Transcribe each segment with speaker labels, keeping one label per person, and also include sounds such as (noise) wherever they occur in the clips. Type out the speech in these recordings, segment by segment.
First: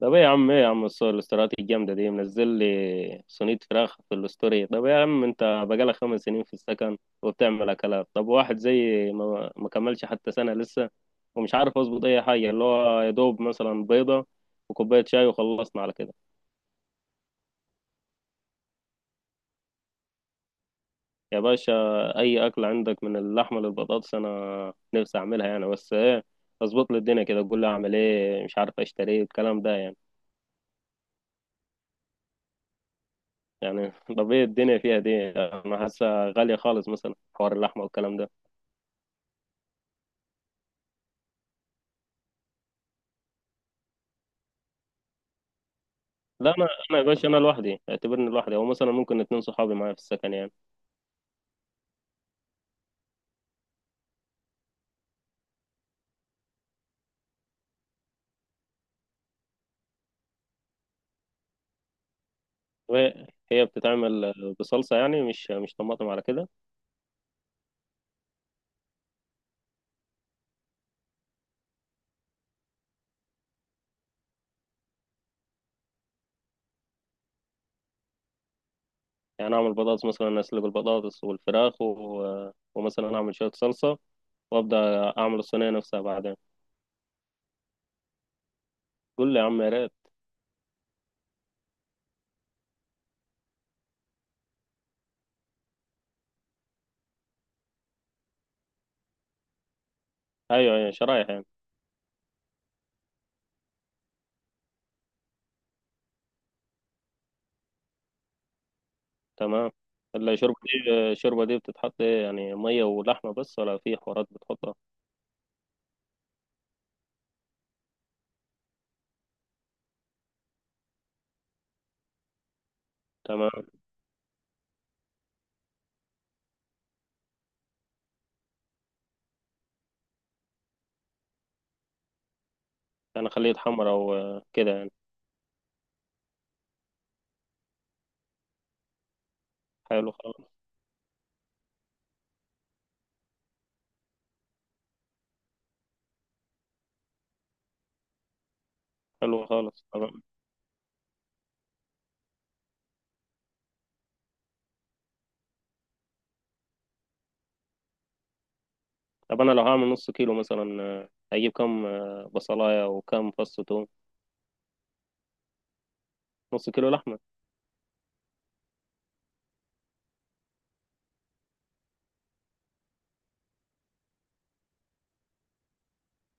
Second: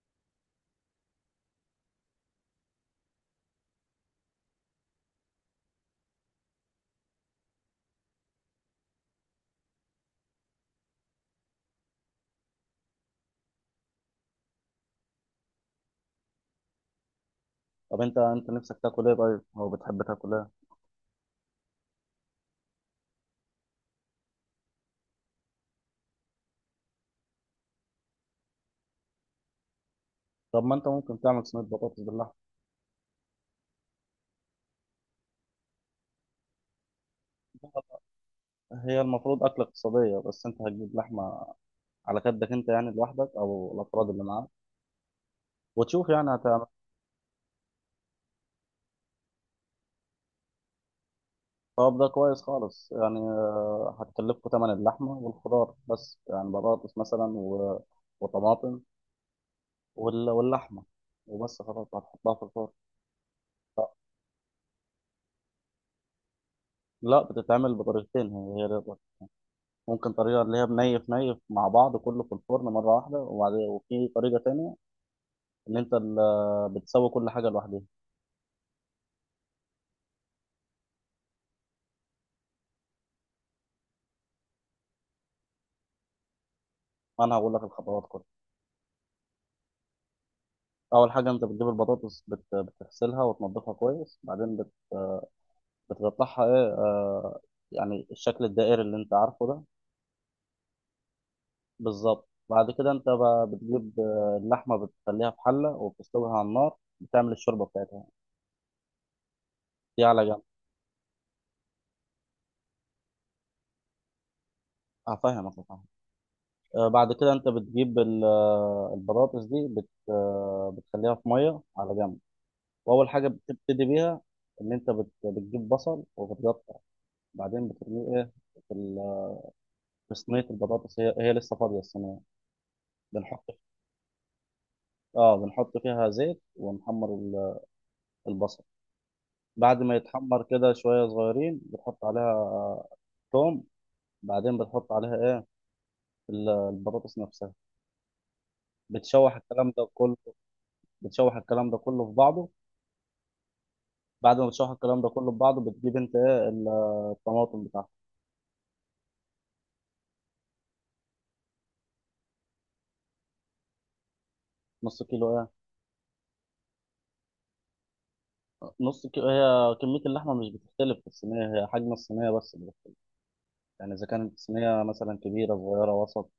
Speaker 1: طب ايه يا عم الصور الاستراتيجية الجامدة دي منزل لي صينية فراخ في الستوري. طب يا عم انت بقالك 5 سنين في السكن وبتعمل اكلات؟ طب واحد زي ما كملش حتى سنة لسه ومش عارف اظبط اي حاجة، اللي هو يا دوب مثلا بيضة وكوباية شاي وخلصنا على كده.
Speaker 2: طب انت نفسك تاكل ايه؟ طيب او بتحب تاكل ايه؟
Speaker 1: يا باشا، اي اكل عندك من اللحمة للبطاطس انا نفسي اعملها يعني، بس ايه، اظبط لي الدنيا كده، قول لي اعمل ايه، مش عارف اشتري ايه، الكلام ده يعني
Speaker 2: طب ما انت ممكن تعمل صينيه بطاطس باللحمه.
Speaker 1: يعني (laughs) طب ايه الدنيا فيها دي، انا حاسة غالية خالص، مثلا حوار اللحمة والكلام ده.
Speaker 2: هي المفروض اكله اقتصاديه، بس انت هتجيب لحمه على قدك انت، يعني لوحدك او الافراد اللي معاك، وتشوف يعني
Speaker 1: لا،
Speaker 2: هتعمل.
Speaker 1: انا يا باشا، انا لوحدي، اعتبرني لوحدي، او مثلا ممكن 2 صحابي معايا في السكن يعني.
Speaker 2: طب ده كويس خالص، يعني هتكلفكوا ثمن اللحمه والخضار بس، يعني بطاطس مثلا وطماطم واللحمه وبس، خلاص هتحطها في الفرن.
Speaker 1: وهي بتتعمل بصلصه يعني، مش طماطم على كده؟
Speaker 2: لا بتتعمل بطريقتين، هي دي الطريقة. ممكن طريقه اللي هي بنيف نيف مع بعض كله في الفرن مره واحده، وبعد وفي طريقه تانية ان انت بتسوي كل حاجه لوحدها.
Speaker 1: يعني اعمل بطاطس مثلا، اسلق البطاطس والفراخ و... ومثلا اعمل شويه صلصه وابدا اعمل الصينيه نفسها بعدين.
Speaker 2: انا هقول لك الخطوات كلها.
Speaker 1: قول لي يا عم، يا ريت.
Speaker 2: اول حاجه انت بتجيب البطاطس، بتغسلها وتنضفها كويس، بعدين بتقطعها ايه يعني الشكل الدائري اللي انت عارفه ده.
Speaker 1: ايوه ايوه، شرايح يعني.
Speaker 2: بالظبط، بعد كده انت بتجيب اللحمه، بتخليها في حله وبتسلقها على النار، بتعمل الشوربه بتاعتها،
Speaker 1: تمام.
Speaker 2: دي على جنب.
Speaker 1: الشوربه دي بتتحط ايه يعني؟ ميه ولحمه بس ولا في حوارات بتحطها؟
Speaker 2: هفهمك. بعد كده انت بتجيب البطاطس دي بت آه، بتخليها في ميه على جنب. واول حاجه
Speaker 1: تمام،
Speaker 2: بتبتدي بيها ان انت بتجيب بصل وبتقطع، بعدين بترميه ايه، في في صينيه البطاطس. هي لسه فاضيه الصينيه،
Speaker 1: يعني
Speaker 2: بنحط.
Speaker 1: خليه يتحمر او كده يعني.
Speaker 2: اه بنحط فيها زيت ونحمر البصل. بعد ما
Speaker 1: حلو
Speaker 2: يتحمر
Speaker 1: خالص.
Speaker 2: كده شويه صغيرين بتحط عليها توم، بعدين بتحط عليها ايه، البطاطس نفسها. بتشوح
Speaker 1: حلو
Speaker 2: الكلام
Speaker 1: خالص،
Speaker 2: ده كله.
Speaker 1: تمام.
Speaker 2: بتشوح الكلام ده كله في بعضه. بعد ما بتشوح الكلام ده كله في بعضه بتجيب انت ايه الطماطم بتاعتك.
Speaker 1: طب انا لو هعمل نص كيلو مثلا، هجيب كام بصلايه وكام فص توم؟
Speaker 2: نص كيلو ايه؟
Speaker 1: نص كيلو لحمه.
Speaker 2: نص كيلو هي كمية اللحمة مش بتختلف في الصينية، هي حجم الصينية بس اللي بتختلف، يعني إذا كانت الصينية مثلا كبيرة، صغيرة، وسط.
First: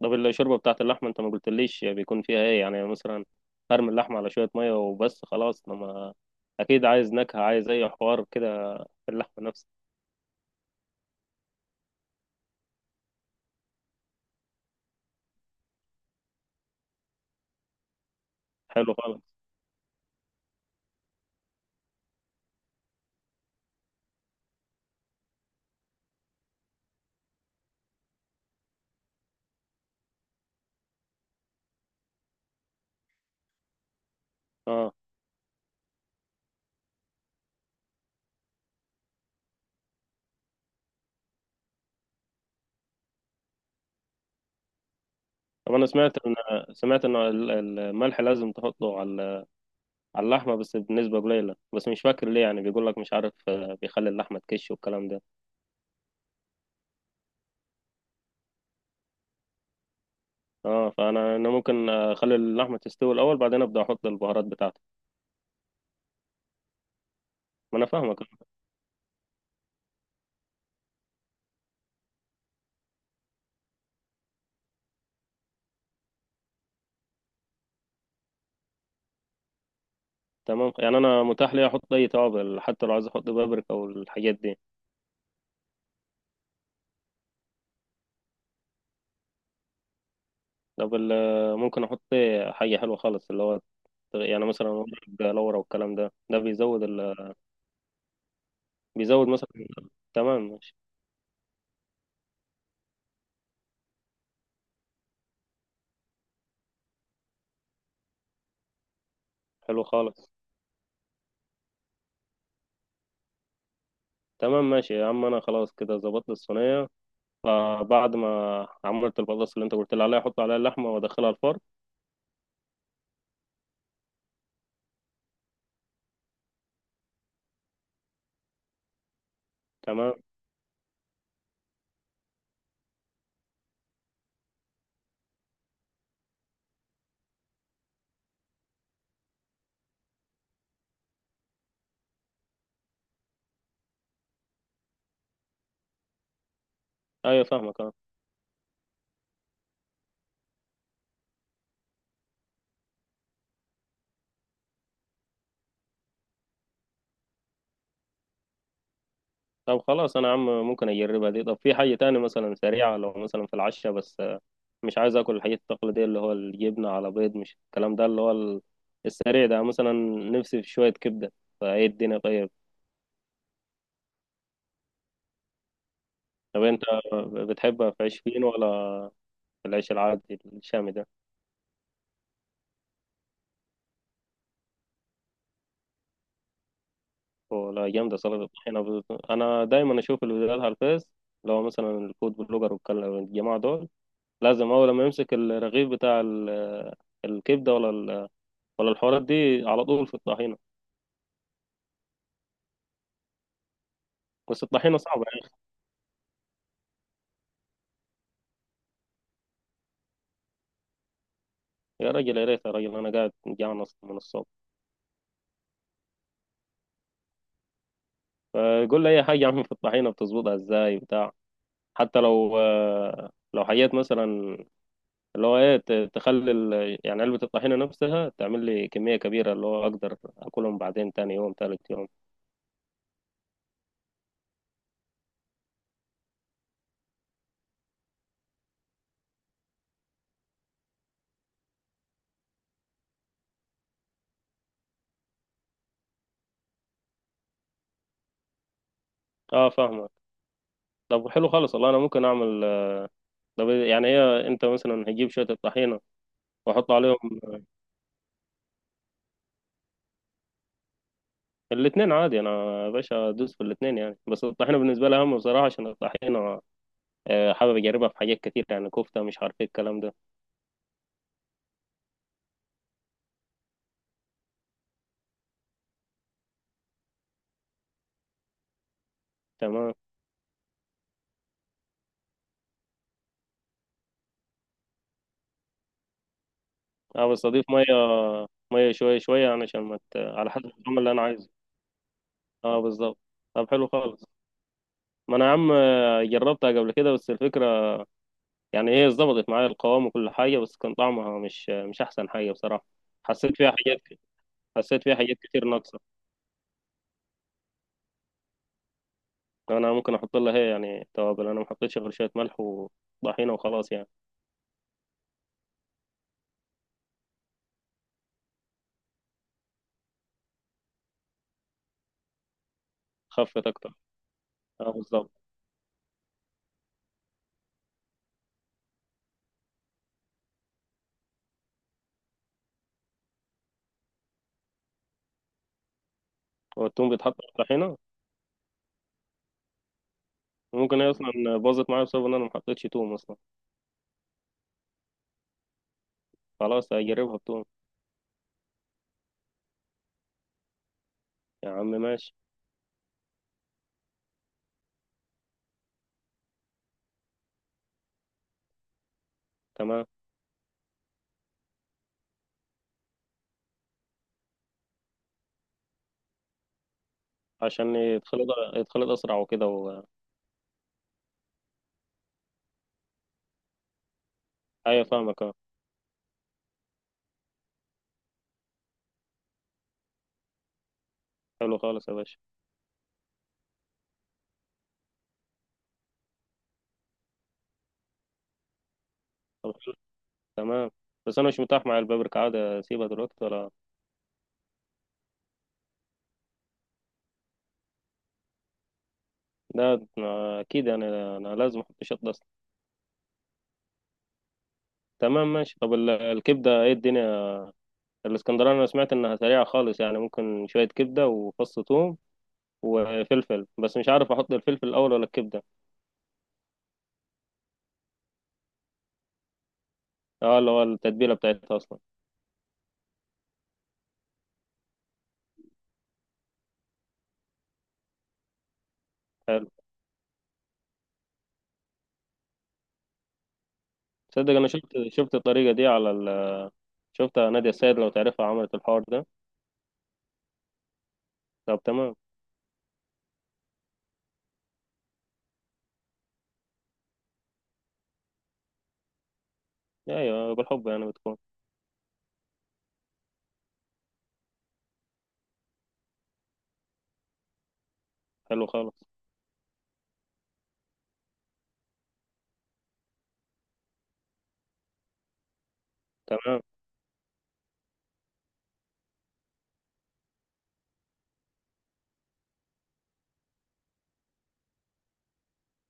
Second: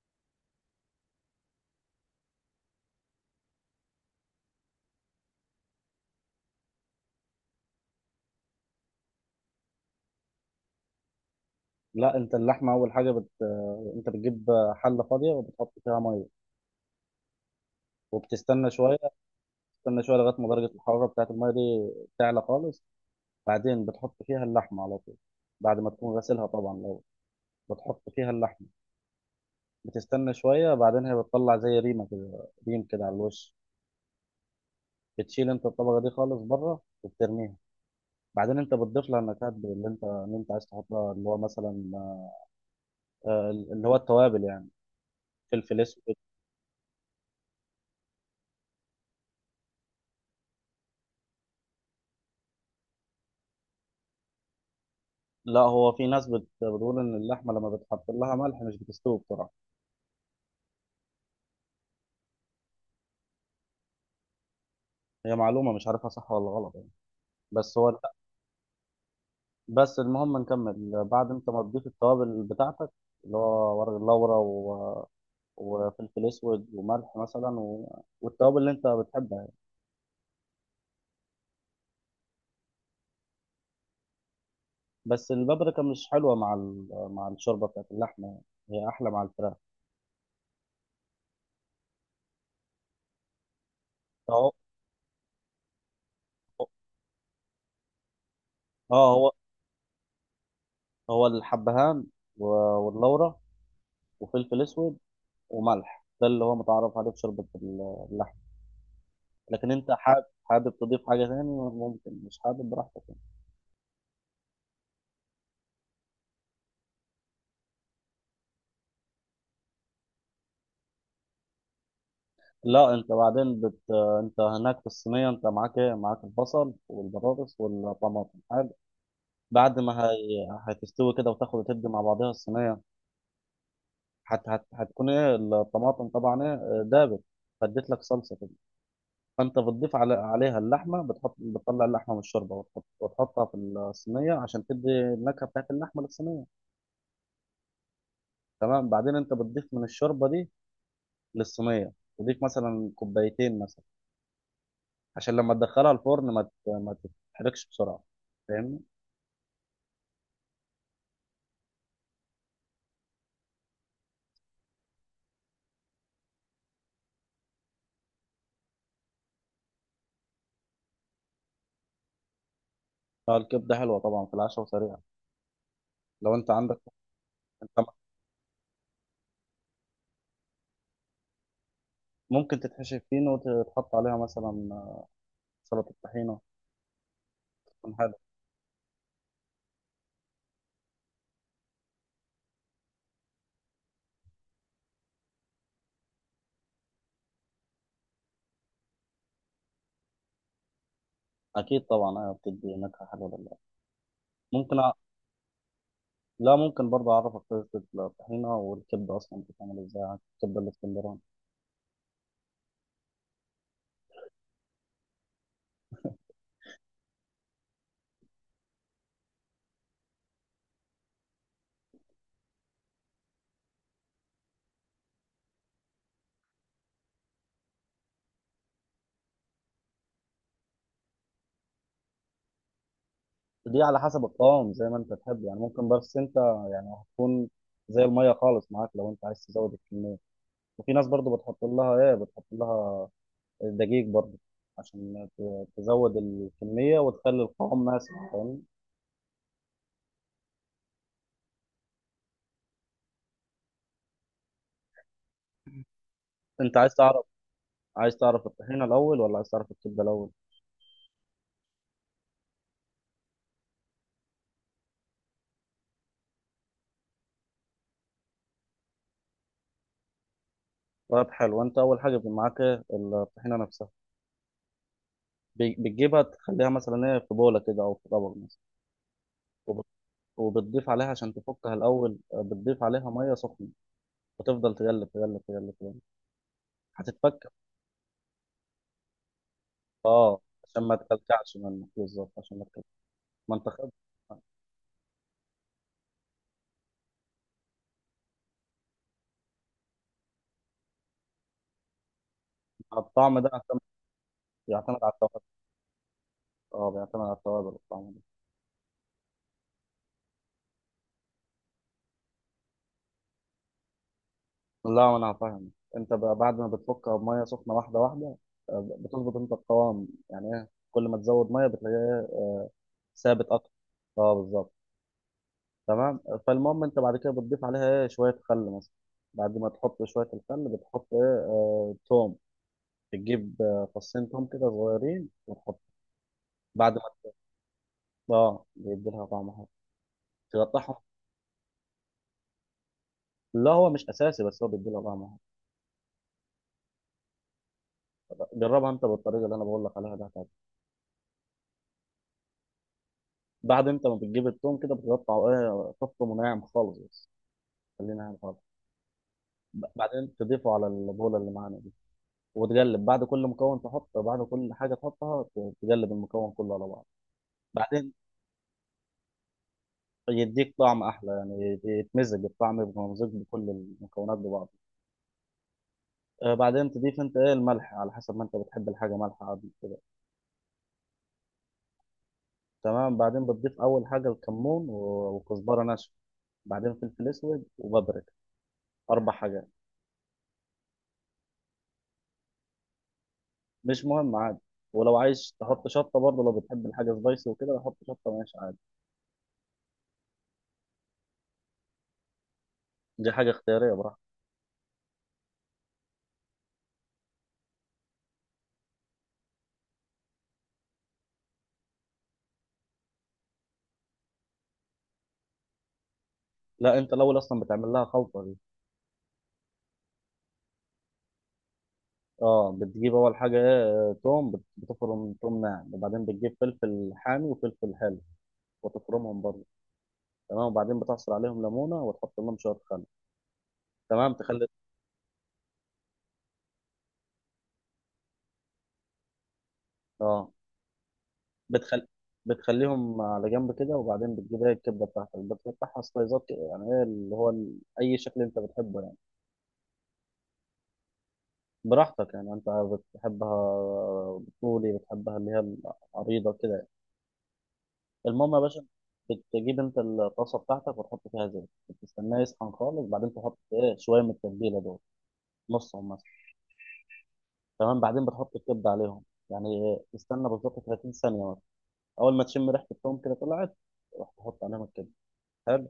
Speaker 1: طب الشوربه بتاعت اللحمه انت ما قلتليش بيكون فيها ايه يعني، مثلا هرمي اللحمه على شويه ميه وبس خلاص، لما اكيد عايز نكهه، عايز اي حوار كده في اللحمه نفسها.
Speaker 2: لا انت اللحمه اول حاجه انت بتجيب حله فاضيه وبتحط فيها ميه، وبتستنى
Speaker 1: حلو
Speaker 2: شويه.
Speaker 1: خالص.
Speaker 2: بتستنى شويه لغايه ما درجه الحراره بتاعت الميه دي تعلى خالص، بعدين بتحط فيها اللحمه على طول، بعد ما تكون غسلها طبعا. لو بتحط فيها اللحمه، بتستنى شويه، بعدين هي بتطلع زي ريمه كده، ريم كده على الوش.
Speaker 1: اه.
Speaker 2: بتشيل انت الطبقه دي خالص بره وبترميها. بعدين انت بتضيف لها النكهات اللي انت عايز تحطها، اللي هو مثلا اللي هو التوابل يعني،
Speaker 1: طب
Speaker 2: فلفل
Speaker 1: انا
Speaker 2: اسود.
Speaker 1: سمعت ان الملح لازم تحطه على على اللحمه بس بنسبه قليله، بس مش فاكر ليه، يعني بيقول لك مش عارف، بيخلي اللحمه تكش والكلام ده.
Speaker 2: لا هو في ناس بتقول ان اللحمه لما بتحط لها ملح مش بتستوي بسرعه.
Speaker 1: اه، فانا ممكن اخلي اللحمه تستوي الاول بعدين ابدا احط البهارات بتاعتي.
Speaker 2: هي معلومه مش عارفها صح ولا غلط يعني،
Speaker 1: ما
Speaker 2: بس
Speaker 1: انا
Speaker 2: هو
Speaker 1: فاهمك.
Speaker 2: بس المهم نكمل. بعد انت ما تضيف التوابل بتاعتك، اللي هو ورق اللورا وفلفل اسود وملح مثلا والتوابل اللي انت بتحبها يعني.
Speaker 1: تمام، يعني انا متاح لي احط اي توابل حتى لو عايز احط بابريكا والحاجات دي.
Speaker 2: بس البابريكا مش حلوه مع مع الشوربه بتاعت اللحمه يعني، هي احلى مع الفراخ.
Speaker 1: طب ممكن احط إيه؟ حاجه حلوه خالص اللي هو يعني
Speaker 2: فهو
Speaker 1: مثلا ورق لورا والكلام ده، ده بيزود ال...
Speaker 2: اه
Speaker 1: بيزود
Speaker 2: هو
Speaker 1: مثلا. تمام، ماشي.
Speaker 2: هو الحبهان و- واللورا وفلفل اسود وملح، ده اللي هو متعرف عليه في شوربه اللحمه. لكن
Speaker 1: حلو
Speaker 2: انت حابب
Speaker 1: خالص.
Speaker 2: حابب تضيف حاجة تاني، ممكن. مش حابب، براحتك يعني.
Speaker 1: تمام ماشي يا عم، انا خلاص كده ظبطت الصينيه. فبعد ما عملت البطاطس اللي انت قلت لي عليها، احط عليها اللحمه وادخلها الفرن؟
Speaker 2: لا انت بعدين انت هناك في الصينية انت معاك ايه؟ معاك البصل والبطاطس والطماطم، حلو. بعد ما
Speaker 1: تمام.
Speaker 2: هتستوي كده وتاخد وتدي مع بعضها الصينية، هتكون ايه الطماطم طبعا؟ ايه، دابت، فاديت لك صلصة كده. فانت بتضيف عليها اللحمة، بتحط، بتطلع اللحمة من الشوربة وتحطها في الصينية عشان تدي النكهة بتاعت اللحمة للصينية.
Speaker 1: ايوه فاهمك، آه.
Speaker 2: تمام، بعدين انت بتضيف من الشوربة دي للصينيه، تضيف مثلا كوبايتين مثلا، عشان لما تدخلها الفرن ما تتحرقش بسرعه، فاهمني.
Speaker 1: طب خلاص انا عم، ممكن اجربها دي. طب في حاجة تاني مثلا سريعة، لو مثلا في العشاء بس، مش عايز اكل الحاجات التقليدية اللي هو الجبنة على بيض، مش الكلام ده اللي هو السريع ده مثلا. نفسي في شوية كبدة، فايه الدنيا طيب؟
Speaker 2: فالكبده حلوه طبعا في العشاء وسريعه، لو انت
Speaker 1: طب
Speaker 2: عندك.
Speaker 1: انت
Speaker 2: انت
Speaker 1: بتحبها في عيش فين، ولا في العيش العادي الشامي ده؟
Speaker 2: ممكن تتحشي فينو وتحط عليها مثلا سلطه طحينه،
Speaker 1: ولا
Speaker 2: تكون حلوه.
Speaker 1: جامدة سلطة الطحينة؟ انا دايما اشوف الفيديوهات على الفيس، اللي هو مثلا الفود بلوجر والجماعة دول لازم اول ما يمسك الرغيف بتاع الكبدة ولا ولا الحوارات دي على طول في الطحينة.
Speaker 2: اكيد طبعا ايوه، بتدي نكهه حلوه لله.
Speaker 1: بس
Speaker 2: ممكن أ...
Speaker 1: الطحينة صعبة يا أخي.
Speaker 2: لا ممكن برضه اعرفك طريقه الطحينه والكبده اصلا بتتعمل ازاي، الكبده الاسكندراني.
Speaker 1: يا راجل يا ريت، يا راجل أنا قاعد جعان أصلا من الصبح. فقول لي أي حاجة عم، في الطحينة بتظبطها إزاي بتاع؟ حتى لو لو حاجات مثلا اللي هو إيه، تخلي يعني علبة الطحينة نفسها تعمل لي كمية كبيرة، اللي هو أقدر أكلهم بعدين تاني يوم تالت يوم.
Speaker 2: دي على حسب القوام زي ما انت تحب يعني، ممكن. بس انت يعني هتكون زي الميه خالص معاك لو انت عايز تزود الكميه. وفي ناس برضو بتحط لها ايه، بتحط لها دقيق برضو عشان تزود الكمية وتخلي القوام ماسك، فاهم.
Speaker 1: أه فاهمك. طب حلو خالص، والله أنا ممكن أعمل، طب يعني هي، أنت مثلا هتجيب شوية الطحينة
Speaker 2: انت
Speaker 1: وأحط
Speaker 2: عايز
Speaker 1: عليهم.
Speaker 2: تعرف، عايز تعرف الطحينة الاول ولا عايز تعرف الكبدة الاول؟
Speaker 1: الاتنين عادي، أنا يا باشا أدوس في الاتنين يعني، بس الطحينة بالنسبة لي أهم بصراحة، عشان الطحينة حابب اجربها في حاجات كتير، يعني كفته، مش عارف ايه الكلام ده.
Speaker 2: طيب حلو. انت اول حاجة بيبقى معاك إيه؟ الطحينة نفسها، بتجيبها تخليها مثلا ايه، في بولة كده او في طبق مثلا، وب-
Speaker 1: تمام.
Speaker 2: وبتضيف عليها عشان تفكها الاول، بتضيف عليها مية سخنة وتفضل تقلب تقلب تقلب تقلب،
Speaker 1: اه، بس
Speaker 2: هتتفك.
Speaker 1: اضيف ميه، ميه شويه شويه يعني، عشان ما
Speaker 2: اه،
Speaker 1: على حسب
Speaker 2: عشان ما
Speaker 1: الطعم اللي انا عايزه.
Speaker 2: تكلكعش منك، بالظبط، عشان ما
Speaker 1: اه
Speaker 2: تكلكعش.
Speaker 1: بالظبط.
Speaker 2: ما
Speaker 1: طب
Speaker 2: انت
Speaker 1: حلو
Speaker 2: خد.
Speaker 1: خالص. ما انا يا عم، جربتها قبل كده بس الفكره، يعني هي ظبطت معايا القوام وكل حاجه بس كان طعمها مش احسن حاجه بصراحه.
Speaker 2: الطعم ده
Speaker 1: حسيت فيها
Speaker 2: عشان
Speaker 1: حاجات،
Speaker 2: يعتمد
Speaker 1: حسيت
Speaker 2: على
Speaker 1: فيها حاجات
Speaker 2: التوابل.
Speaker 1: كتير ناقصه.
Speaker 2: اه بيعتمد على التوابل والطعم ده.
Speaker 1: انا ممكن احط لها هي يعني توابل، انا ما حطيتش غير شويه ملح وطحينه وخلاص يعني.
Speaker 2: لا ما انا هفهم. انت بقى بعد ما بتفكها بميه سخنه واحده واحده، بتظبط انت القوام، يعني ايه، كل ما تزود ميه بتلاقيه إيه؟ ثابت
Speaker 1: خفت
Speaker 2: اكتر.
Speaker 1: اكتر.
Speaker 2: اه بالظبط،
Speaker 1: اه بالظبط.
Speaker 2: تمام. فالمهم انت بعد كده بتضيف عليها ايه، شويه خل مثلا. بعد ما تحط شويه الخل بتحط ايه، توم، بتجيب فصين توم كده صغيرين وتحط بعد ما.
Speaker 1: والثوم بيتحط في الطحينه؟
Speaker 2: اه بيدي لها طعم حلو، تقطعهم.
Speaker 1: ممكن هي اصلا باظت معايا بسبب ان انا ما حطيتش توم اصلا.
Speaker 2: لا هو مش اساسي بس هو بيدي لها طعم حلو.
Speaker 1: خلاص هجربها بتوم.
Speaker 2: جربها انت بالطريقه اللي انا بقول لك عليها ده.
Speaker 1: يا عم ماشي.
Speaker 2: بعد انت ما بتجيب التوم كده بتقطع ايه، تفطم وناعم خالص، بس خلينا ناعم خالص.
Speaker 1: تمام،
Speaker 2: بعدين تضيفه على البوله اللي معانا دي، وتقلب بعد كل مكون تحط، بعد كل حاجه تحطها تقلب المكون كله على بعض.
Speaker 1: عشان
Speaker 2: بعدين
Speaker 1: يتخلط، يتخلط اسرع وكده و...
Speaker 2: يديك طعم احلى يعني، يتمزج الطعم، يبقى ممزوج بكل المكونات ببعض.
Speaker 1: ايوه فاهمك، اه.
Speaker 2: بعدين تضيف انت ايه، الملح على حسب ما انت بتحب الحاجه مالحه عادي كده.
Speaker 1: حلو خالص يا باشا.
Speaker 2: تمام، بعدين بتضيف اول حاجه الكمون وكزبره ناشفه، بعدين فلفل اسود وبابريكا، اربع حاجات.
Speaker 1: طب حلو، تمام، بس انا مش متاح مع البابريكا، عادي اسيبها دلوقتي ولا؟
Speaker 2: مش مهم عادي. ولو عايز تحط شطه برضه لو بتحب الحاجه سبايسي وكده، حط شطه، ماشي عادي.
Speaker 1: ده أنا- اكيد انا لازم احط شطه اصلا.
Speaker 2: دي حاجه اختياريه، براحتك.
Speaker 1: تمام ماشي. طب الكبده ايه الدنيا؟ الاسكندراني انا سمعت انها سريعه خالص، يعني ممكن شويه كبده وفص ثوم وفلفل، بس مش عارف احط الفلفل الاول ولا الكبده.
Speaker 2: لا انت الاول اصلا بتعمل لها خلطه دي.
Speaker 1: اه اللي هو التتبيله بتاعتها اصلا.
Speaker 2: اه بتجيب اول حاجه ايه، توم، بتفرم توم ناعم، وبعدين بتجيب فلفل حامي وفلفل حلو وتفرمهم برضه. تمام، وبعدين بتعصر عليهم ليمونه وتحط لهم شويه خل. تمام،
Speaker 1: تصدق
Speaker 2: تخلي.
Speaker 1: انا شفت الطريقه دي على ال... شفتها نادية السيد لو تعرفها، عملت الحوار ده.
Speaker 2: اه
Speaker 1: طب
Speaker 2: بتخلي،
Speaker 1: تمام.
Speaker 2: بتخليهم على جنب كده، وبعدين بتجيب ايه الكبده بتاعتك، بتقطعها سلايزات كده، يعني ايه، اللي هو اي شكل انت بتحبه يعني،
Speaker 1: ايوه، بالحب يعني بتكون.
Speaker 2: براحتك يعني، انت بتحبها طولي، بتحبها اللي هي العريضه كده يعني. المهم يا
Speaker 1: حلو
Speaker 2: باشا،
Speaker 1: خالص.
Speaker 2: بتجيب انت الطاسه بتاعتك وتحط فيها زيت، بتستناه يسخن خالص، بعدين تحط ايه، شويه من التتبيله دول، نصهم مثلا.
Speaker 1: تمام.
Speaker 2: تمام، بعدين بتحط الكبده عليهم، يعني ايه، تستنى بالظبط 30 ثانيه مثلا. اول ما تشم ريحه التوم كده طلعت، روح تحط عليهم الكبده، حلو.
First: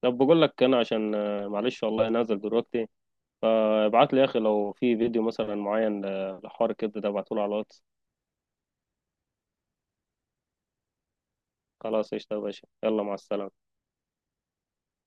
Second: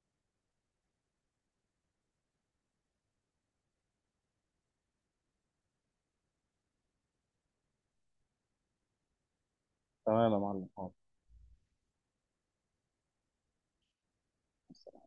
Speaker 1: طب بقول لك انا عشان معلش والله نازل دلوقتي. فابعت لي يا اخي لو في فيديو مثلا معين، لحوار الكبد ده، ابعته له على الواتس.
Speaker 2: تمام يا معلم.
Speaker 1: خلاص قشطه يا باشا، يلا مع السلامه.
Speaker 2: حاضر.